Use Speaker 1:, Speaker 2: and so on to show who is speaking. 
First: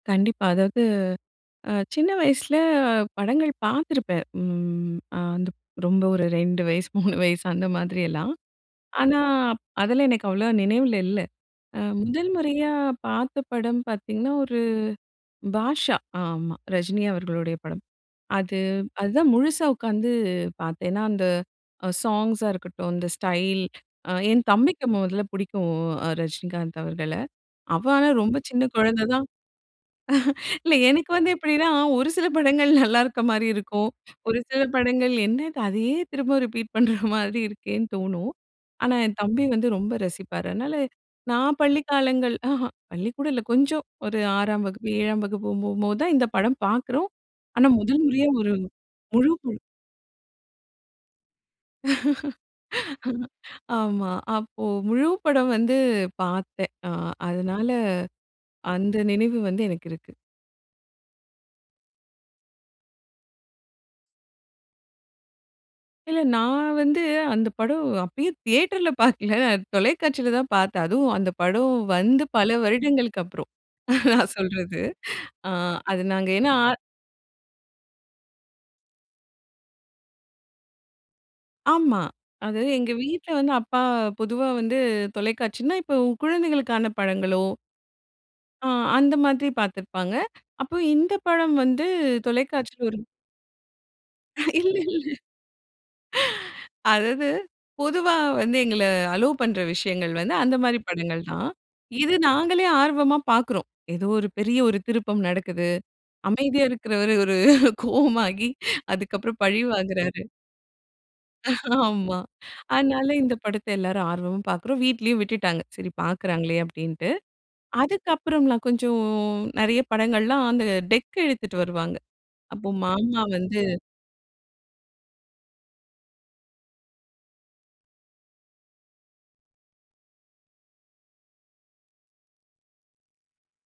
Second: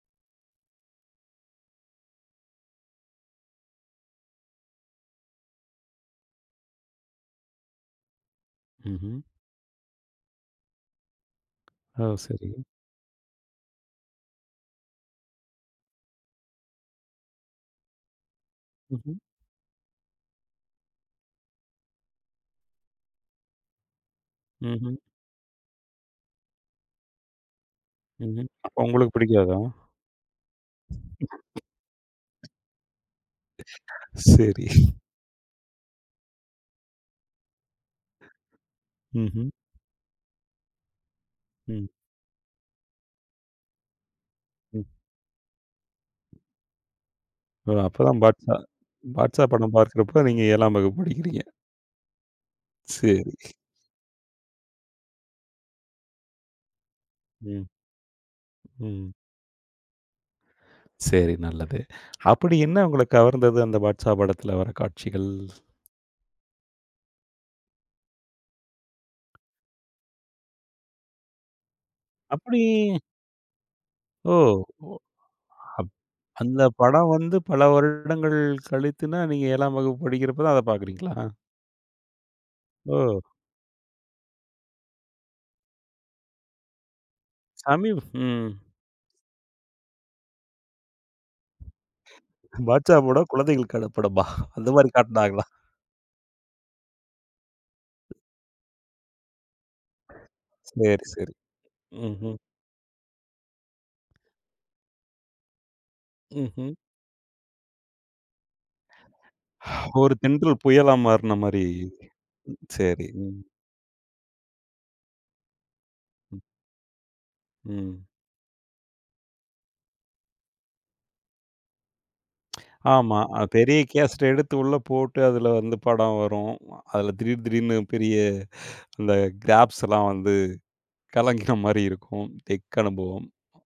Speaker 1: கண்டிப்பா அதாவது அ சின்ன வயசில படங்கள் பார்த்திருப்பேன், ம், அ ரொம்ப ஒரு 2 வயசு 3 வயசு அந்தமாதிரியெல்லாம். ஆனா,
Speaker 2: ம்ஹ்ம்.
Speaker 1: அப் அதெல்லாம் எனக்கு அவ்வளவா நினைவில இல்ல. அ
Speaker 2: ஆ
Speaker 1: முதல்
Speaker 2: சரி.
Speaker 1: முறையா பார்த்த படம் பார்த்தீங்கன்னா, ஒரு பாஷா ஆமா, ரஜினி அவர்களுடைய படம். அது
Speaker 2: ம்ஹ்ம்.
Speaker 1: அதுதான் முழுசா உட்காந்து பார்த்தேன். ஏன்னா, அந்த சாங்ஸா இருக்கட்டும், இந்த ஸ்டைல். அ என் தம்பிக்கு
Speaker 2: ம்ஹ்ம்.
Speaker 1: மொதல்ல புடிக்கும் அ ரஜினிகாந்த் அவர்கள. அவன் ஆனா ரொம்ப
Speaker 2: ம்ஹ்ம்.
Speaker 1: சின்ன
Speaker 2: அப்ப
Speaker 1: குழந்தை
Speaker 2: உங்களுக்கு
Speaker 1: தான்
Speaker 2: பிடிக்காதா?
Speaker 1: இல்ல எனக்கு வந்து எப்படின்னா, ஒரு சில படங்கள் நல்லா இருக்க மாதிரி இருக்கும். ஒரு சில
Speaker 2: சரி.
Speaker 1: படங்கள் என்னது அதையே திரும்ப ரிப்பீட் பண்ற மாதிரி இருக்கேன்னு தோணும். ஆனா என் தம்பி
Speaker 2: ம்ஹ்ம்.
Speaker 1: வந்து ரொம்ப ரசிப்பார். அதனால நான் பள்ளி
Speaker 2: ம்.
Speaker 1: காலங்கள் அஹ பள்ளிக்கூடம் இல்லை கொஞ்சம் ஒரு 6ம்
Speaker 2: ம்.
Speaker 1: வகுப்பு, 7ம் வகுப்பு போகும்போது தான் இந்த படம் பார்க்கிறோம். ஆனா
Speaker 2: ஓ,
Speaker 1: முதல்
Speaker 2: அப்போதான்
Speaker 1: முறையா ஒரு
Speaker 2: பாட்ஷா பாட்ஷா
Speaker 1: முழுக்குள்
Speaker 2: படம் பார்க்கிறப்போ நீங்க 7ம் வகுப்பு படிக்கிறீங்க. சரி.
Speaker 1: ஆமா. அப்போ முழு படம் வந்து பார்த்தேன். அ
Speaker 2: ம்.
Speaker 1: அதனால அந்த
Speaker 2: ம்.
Speaker 1: நினைவு வந்து எனக்கு இருக்கு.
Speaker 2: சரி நல்லது. அப்படி என்ன உங்கள கவர்ந்தது அந்த பாட்ஷா படத்தில வர்ற காட்சிகள்?
Speaker 1: இல்ல நான் வந்து அந்த படம் அப்பயும் தியேட்டர்ல பாக்கல, தொலைக்காட்சில தான் பாத்தேன், அதுவும் அந்த படம் வந்து பல
Speaker 2: அப்படி
Speaker 1: வருடங்களுக்கு அப்புறம் நான்
Speaker 2: ஓ!
Speaker 1: சொல்றது.
Speaker 2: ஒ. அப்
Speaker 1: அது நாங்க ஏன்னா
Speaker 2: அந்த படம் வந்து பல வருடங்கள் கழித்துனா, நீங்க 7ம் வகுப்பு படிக்கிறப்ப தான் அதை பார்க்கிறீங்களா?
Speaker 1: ஆமா, அது எங்க
Speaker 2: ஓ!
Speaker 1: வீட்ல வந்து அப்பா பொதுவா வந்து தொலைக்காட்சின்னா, இப்போ குழந்தைகளுக்கான படங்களோ
Speaker 2: சமீப் ம்.
Speaker 1: ஆ, அந்த மாதிரி பார்த்திருப்பாங்க. அப்போ இந்த படம் வந்து தொலைக்காட்சியில்
Speaker 2: பாட்ஷா
Speaker 1: ஒரு
Speaker 2: படம் குழந்தைகளுக்கான படமா? அந்த
Speaker 1: இல்ல,
Speaker 2: மாதிரி
Speaker 1: இல்ல.
Speaker 2: காட்டினாங்களா.
Speaker 1: அதாவது பொதுவா வந்து எங்கள அலோவ் பண்ணுற விஷயங்கள் வந்து, அந்த மாதிரி
Speaker 2: சரி,
Speaker 1: படங்கள்
Speaker 2: சரி.
Speaker 1: தான். இது
Speaker 2: ம்ஹ்ம்.
Speaker 1: நாங்களே ஆர்வமா பார்க்கிறோம். ஏதோ ஒரு பெரிய ஒரு திருப்பம் நடக்குது. அமைதியா
Speaker 2: ம்ஹ்ம்.
Speaker 1: இருக்கிறவர் ஒரு கோவமாகி அதுக்கப்புறம் பழி
Speaker 2: ஒரு
Speaker 1: வாங்குறாரு.
Speaker 2: தென்றல் புயலா மாறுன மாரி,
Speaker 1: ஆமா.
Speaker 2: சரி.
Speaker 1: அதனால இந்த
Speaker 2: ம்.
Speaker 1: படத்தை எல்லாரும் ஆர்வமா பார்க்கிறோம். வீட்டிலேயும் விட்டுட்டாங்க, சரி
Speaker 2: ம்.
Speaker 1: பார்க்கிறாங்களே அப்படின்ட்டு.
Speaker 2: ம்.
Speaker 1: அதுக்கு அப்புறம்லா கொஞ்சம் நிறைய படங்கள்லாம் அந்த டெக் எடுத்துட்டு வருவாங்க. அப்போ
Speaker 2: ஆமா.
Speaker 1: மாமா
Speaker 2: அது
Speaker 1: வந்து
Speaker 2: பெரிய கேஸட்டை எடுத்து உள்ள போட்டு அதில வந்து படம் வரும். அதில திடீர் திடீர்னு பெரிய அந்த கிராப்ஸ் எல்லாம் வந்து கலங்கின மாரி இருக்கும், டெக் அனுபவம்.